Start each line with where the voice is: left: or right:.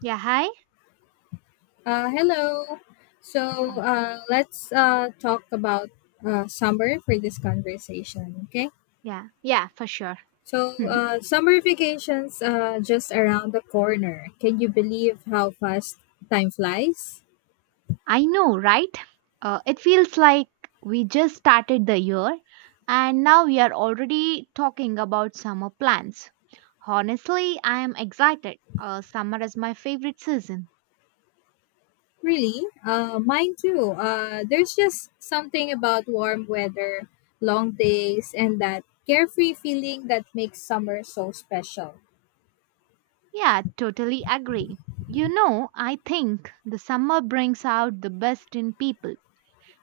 right: Yeah, hi.
left: Hello. Let's talk about summer for this conversation, okay?
right: Yeah, yeah, for sure. Mhm.
left: Summer vacations just around the corner. Can you believe how fast time flies?
right: I know, right? It feels like we just started the year, and now we are already talking about summer plans. Honestly, I am excited. Summer is my favorite season.
left: Really? Mine too. There's just something about warm weather, long days, and that carefree feeling that makes summer so special.
right: Yeah, totally agree. You know, I think the summer brings out the best in people.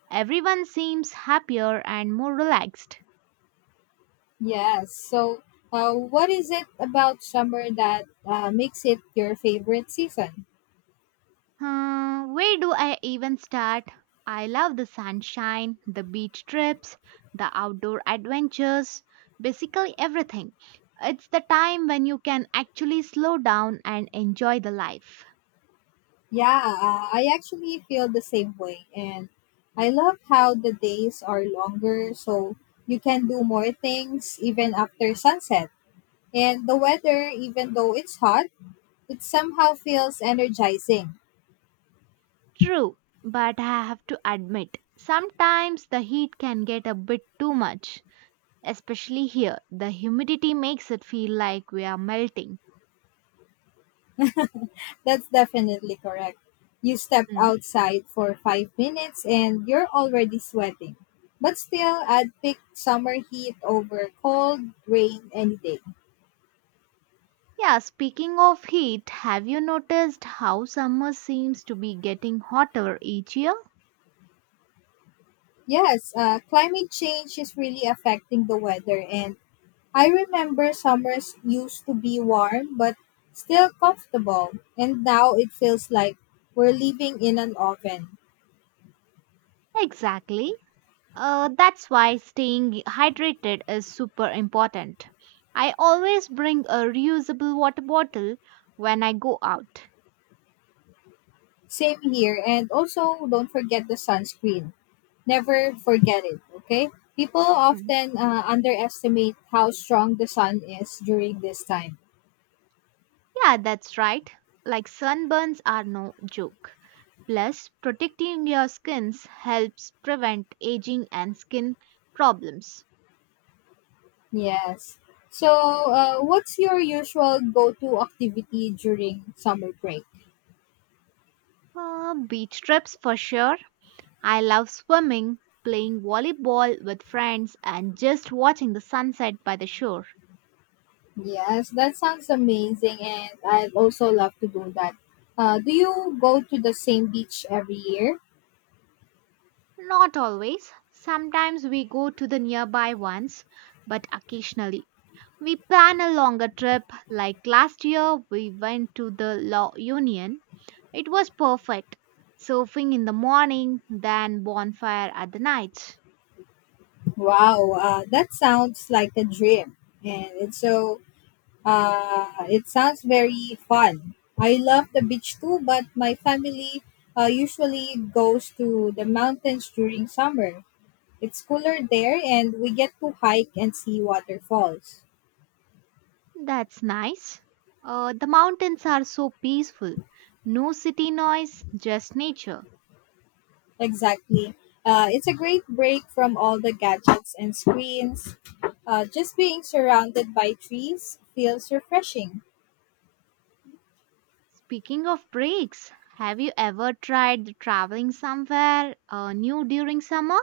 right: Everyone seems happier and more relaxed.
left: Yes. What is it about summer that makes it your favorite season?
right: Hmm, where do I even start? I love the sunshine, the beach trips, the outdoor adventures, basically everything. It's the time when you can actually slow down and enjoy the life.
left: Yeah, I actually feel the same way. And I love how the days are longer, so you can do more things even after sunset. And the weather, even though it's hot, it somehow feels energizing.
right: True, but I have to admit, sometimes the heat can get a bit too much. Especially here, the humidity makes it feel like we are melting.
left: That's definitely correct. You step
right: Hmm.
left: outside for 5 minutes and you're already sweating. But still, I'd pick summer heat over cold rain any day.
right: Yeah, speaking of heat, have you noticed how summer seems to be getting hotter each year?
left: Yes, climate change is really affecting the weather, and I remember summers used to be warm but still comfortable, and now it feels like we're living in an oven.
right: Exactly. That's why staying hydrated is super important. I always bring a reusable water bottle when I go out.
left: Same here, and also don't forget the sunscreen. Never forget it, okay? People
right: Hmm.
left: often underestimate how strong the sun is during this time.
right: Yeah, that's right. Like sunburns are no joke. Plus, protecting your skins helps prevent aging and skin problems.
left: Yes. What's your usual go to activity during summer break?
right: Beach trips for sure. I love swimming, playing volleyball with friends, and just watching the sunset by the shore.
left: Yes, that sounds amazing, and I'd also love to do that. Do you go to the same beach every year?
right: Not always. Sometimes we go to the nearby ones, but occasionally. We plan a longer trip, like last year we went to the Law Union. It was perfect. Surfing in the morning, then bonfire at the night.
left: Wow, that sounds like a dream, and it sounds very fun. I love the beach too, but my family usually goes to the mountains during summer. It's cooler there, and we get to hike and see waterfalls.
right: That's nice. The mountains are so peaceful. No city noise, just nature.
left: Exactly. It's a great break from all the gadgets and screens. Just being surrounded by trees feels refreshing.
right: Speaking of breaks, have you ever tried traveling somewhere new during summer?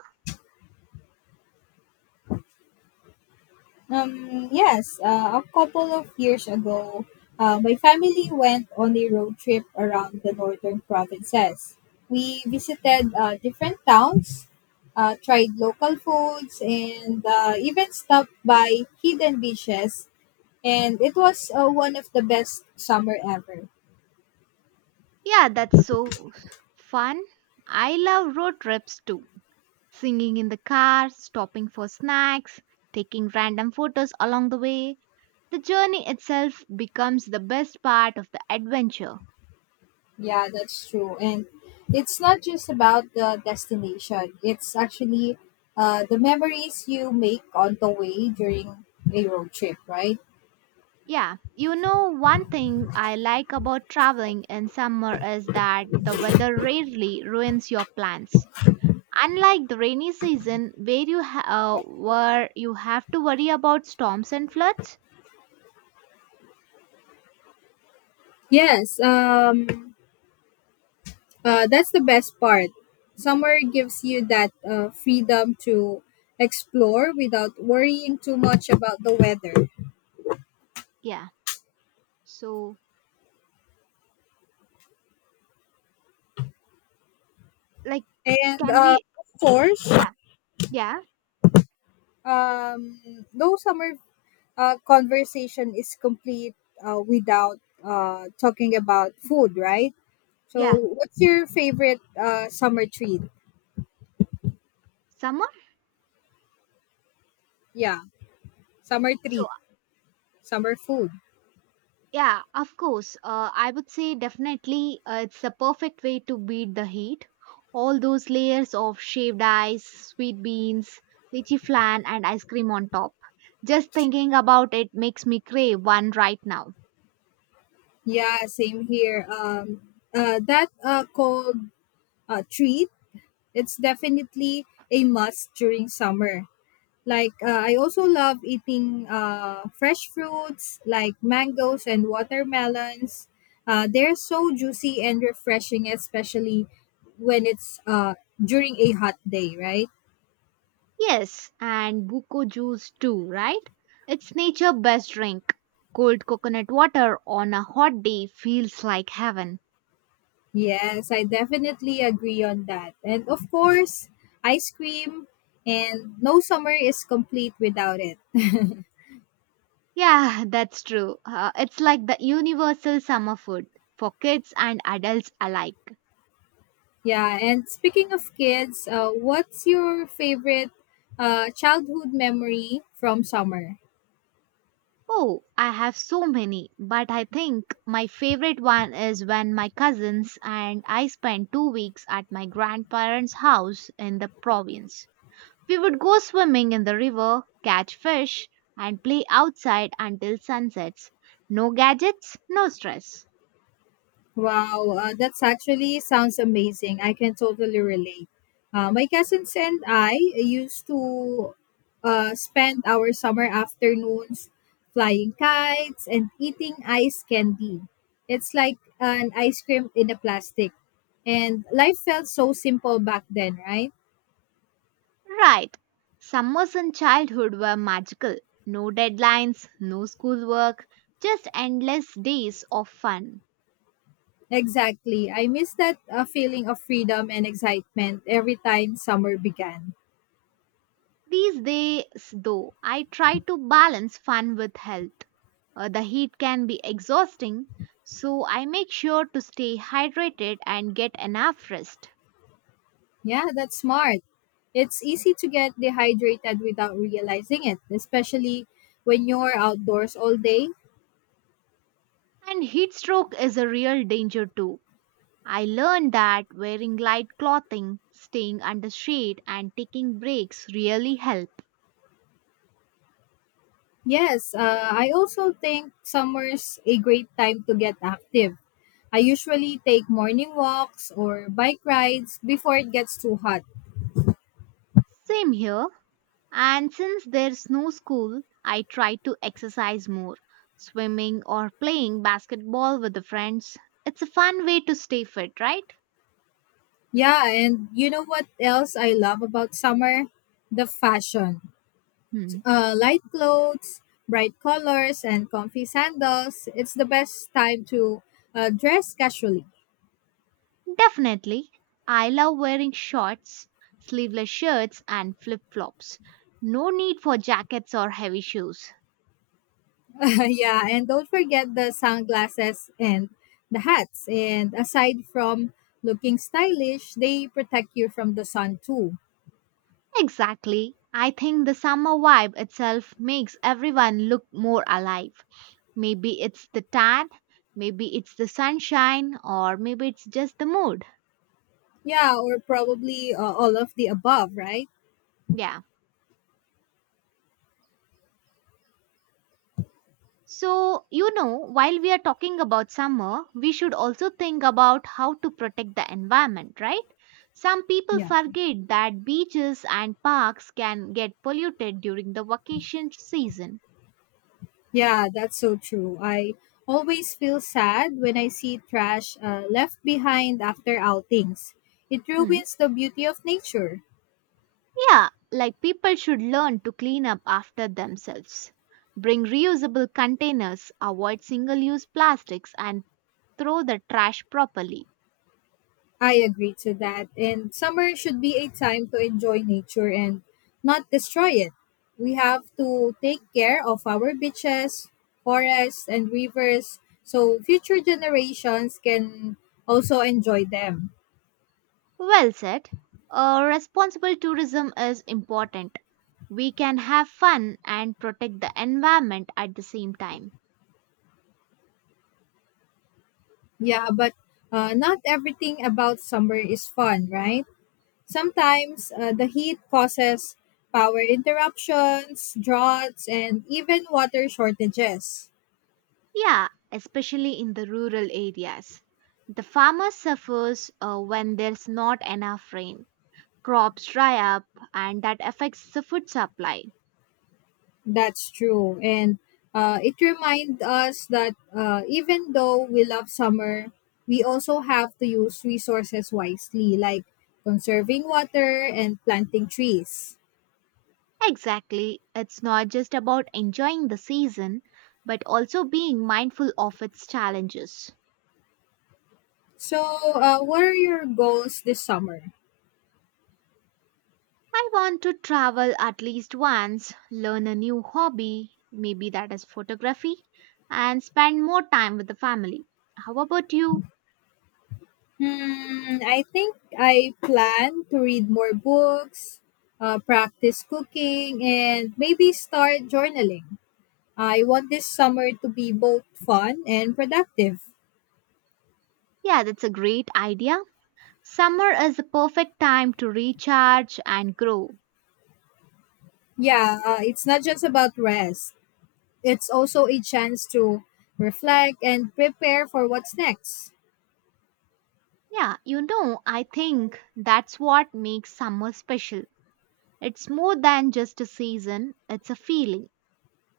left: Yes, a couple of years ago, my family went on a road trip around the northern provinces. We visited different towns, tried local foods, and even stopped by hidden beaches. And it was one of the best summer ever.
right: Yeah, that's so fun. I love road trips too. Singing in the car, stopping for snacks, taking random photos along the way. The journey itself becomes the best part of the adventure.
left: Yeah, that's true. And it's not just about the destination, it's actually the memories you make on the way during a road trip, right?
right: Yeah, you know, one thing I like about traveling in summer is that the weather rarely ruins your plans. Unlike the rainy season, where where you have to worry about storms and floods.
left: Yes, that's the best part. Summer gives you that freedom to explore without worrying too much about the weather.
right: Yeah. So, like,
left: And
right: can we?
left: of course,
right: Yeah, yeah,
left: um, no summer conversation is complete without talking about food, right? So,
right: yeah.
left: what's your favorite summer treat?
right: Summer.
left: Yeah, summer
right: So,
left: treat, summer food.
right: yeah, of course. I would say definitely, it's the perfect way to beat the heat. All those layers of shaved ice, sweet beans, lychee flan, and ice cream on top. Just thinking about it makes me crave one right now.
left: Yeah, same here. That cold treat, it's definitely a must during summer. Like I also love eating fresh fruits like mangoes and watermelons. They're so juicy and refreshing, especially when it's during a hot day, right?
right: Yes, and buko juice too, right? It's nature best drink. Cold coconut water on a hot day feels like heaven.
left: Yes, I definitely agree on that. And of course, ice cream, and no summer is complete without it.
right: Yeah, that's true. It's like the universal summer food for kids and adults alike.
left: Yeah, and speaking of kids, what's your favorite childhood memory from summer?
right: Oh, I have so many, but I think my favorite one is when my cousins and I spent 2 weeks at my grandparents' house in the province. We would go swimming in the river, catch fish, and play outside until sunsets. No gadgets, no stress.
left: Wow, that's actually sounds amazing. I can totally relate. My cousins and I used to spend our summer afternoons flying kites and eating ice candy. It's like an ice cream in a plastic. And life felt so simple back then, right?
right: Right. Summers in childhood were magical. No deadlines, no schoolwork, just endless days of fun.
left: Exactly. I miss that feeling of freedom and excitement every time summer began.
right: These days, though, I try to balance fun with health. The heat can be exhausting, so I make sure to stay hydrated and get enough rest.
left: Yeah, that's smart. It's easy to get dehydrated without realizing it, especially when you're outdoors all day.
right: And heat stroke is a real danger too. I learned that wearing light clothing, staying under shade, and taking breaks really help.
left: Yes, I also think summer's a great time to get active. I usually take morning walks or bike rides before it gets too hot.
right: Same here. And since there's no school, I try to exercise more, swimming or playing basketball with the friends. It's a fun way to stay fit, right?
left: Yeah, and you know what else I love about summer? The fashion.
right: Hmm.
left: Light clothes, bright colors, and comfy sandals. It's the best time to dress casually.
right: Definitely. I love wearing shorts, sleeveless shirts, and flip flops. No need for jackets or heavy shoes.
left: Yeah, and don't forget the sunglasses and the hats. And aside from looking stylish, they protect you from the sun too.
right: Exactly. I think the summer vibe itself makes everyone look more alive. Maybe it's the tan, maybe it's the sunshine, or maybe it's just the mood.
left: Yeah, or probably all of the above, right?
right: Yeah. So, you know, while we are talking about summer, we should also think about how to protect the environment, right? Some people
left: Yeah.
right: forget that beaches and parks can get polluted during the vacation season.
left: Yeah, that's so true. I always feel sad when I see trash left behind after outings. It
right: Hmm.
left: ruins the beauty of nature.
right: Yeah, like people should learn to clean up after themselves. Bring reusable containers, avoid single use plastics, and throw the trash properly.
left: I agree to that. And summer should be a time to enjoy nature and not destroy it. We have to take care of our beaches, forests, and rivers so future generations can also enjoy them.
right: Well said. Responsible tourism is important. We can have fun and protect the environment at the same time.
left: Yeah, but not everything about summer is fun, right? Sometimes the heat causes power interruptions, droughts, and even water shortages.
right: Yeah, especially in the rural areas. The farmer suffers when there's not enough rain. Crops dry up, and that affects the food supply.
left: That's true. And it reminds us that even though we love summer, we also have to use resources wisely, like conserving water and planting trees.
right: Exactly. It's not just about enjoying the season, but also being mindful of its challenges.
left: So, what are your goals this summer?
right: I want to travel at least once, learn a new hobby, maybe that is photography, and spend more time with the family. How about you?
left: Hmm, I think I plan to read more books, practice cooking, and maybe start journaling. I want this summer to be both fun and productive.
right: Yeah, that's a great idea. Summer is the perfect time to recharge and grow.
left: Yeah, it's not just about rest. It's also a chance to reflect and prepare for what's next.
right: Yeah, you know, I think that's what makes summer special. It's more than just a season, it's a feeling,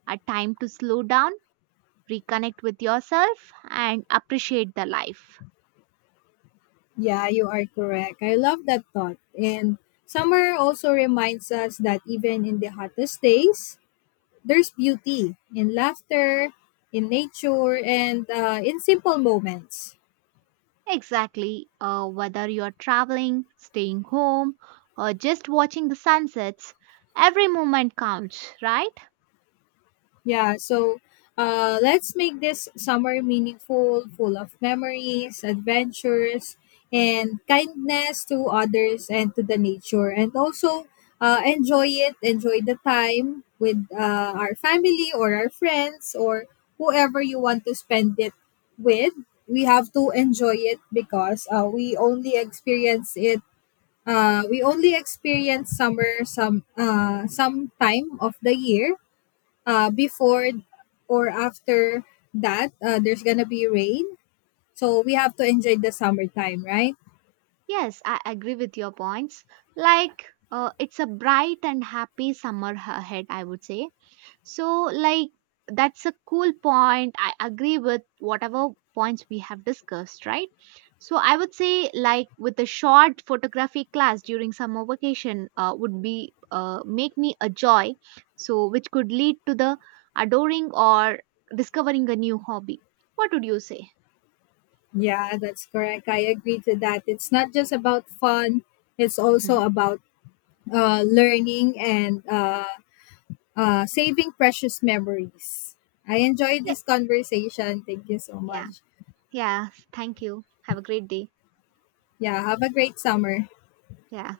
right: a time to slow down, reconnect with yourself, and appreciate the life.
left: Yeah, you are correct. I love that thought. And summer also reminds us that even in the hottest days, there's beauty in laughter, in nature, and in simple moments.
right: Exactly, whether you're traveling, staying home, or just watching the sunsets, every moment counts, right?
left: Yeah, so let's make this summer meaningful, full of memories, adventures, and kindness to others and to the nature. And also enjoy it, enjoy the time with our family or our friends or whoever you want to spend it with. We have to enjoy it because we only experience it. We only experience summer some time of the year before or after that, there's gonna be rain. So we have to enjoy the summertime, right?
right: Yes, I agree with your points. Like, it's a bright and happy summer ahead, I would say. So, like, that's a cool point. I agree with whatever points we have discussed, right? So, I would say, like, with a short photography class during summer vacation, would be make me a joy. So, which could lead to the adoring or discovering a new hobby. What would you say?
left: Yeah, that's correct. I agree to that. It's not just about fun, it's
right: Mhm.
left: also about learning and saving precious memories. I enjoyed
right: Yeah,
left: this conversation. Thank you so
right: yeah,
left: much.
right: yeah. Thank you. Have a great day.
left: Yeah, have a great summer.
right: Yeah,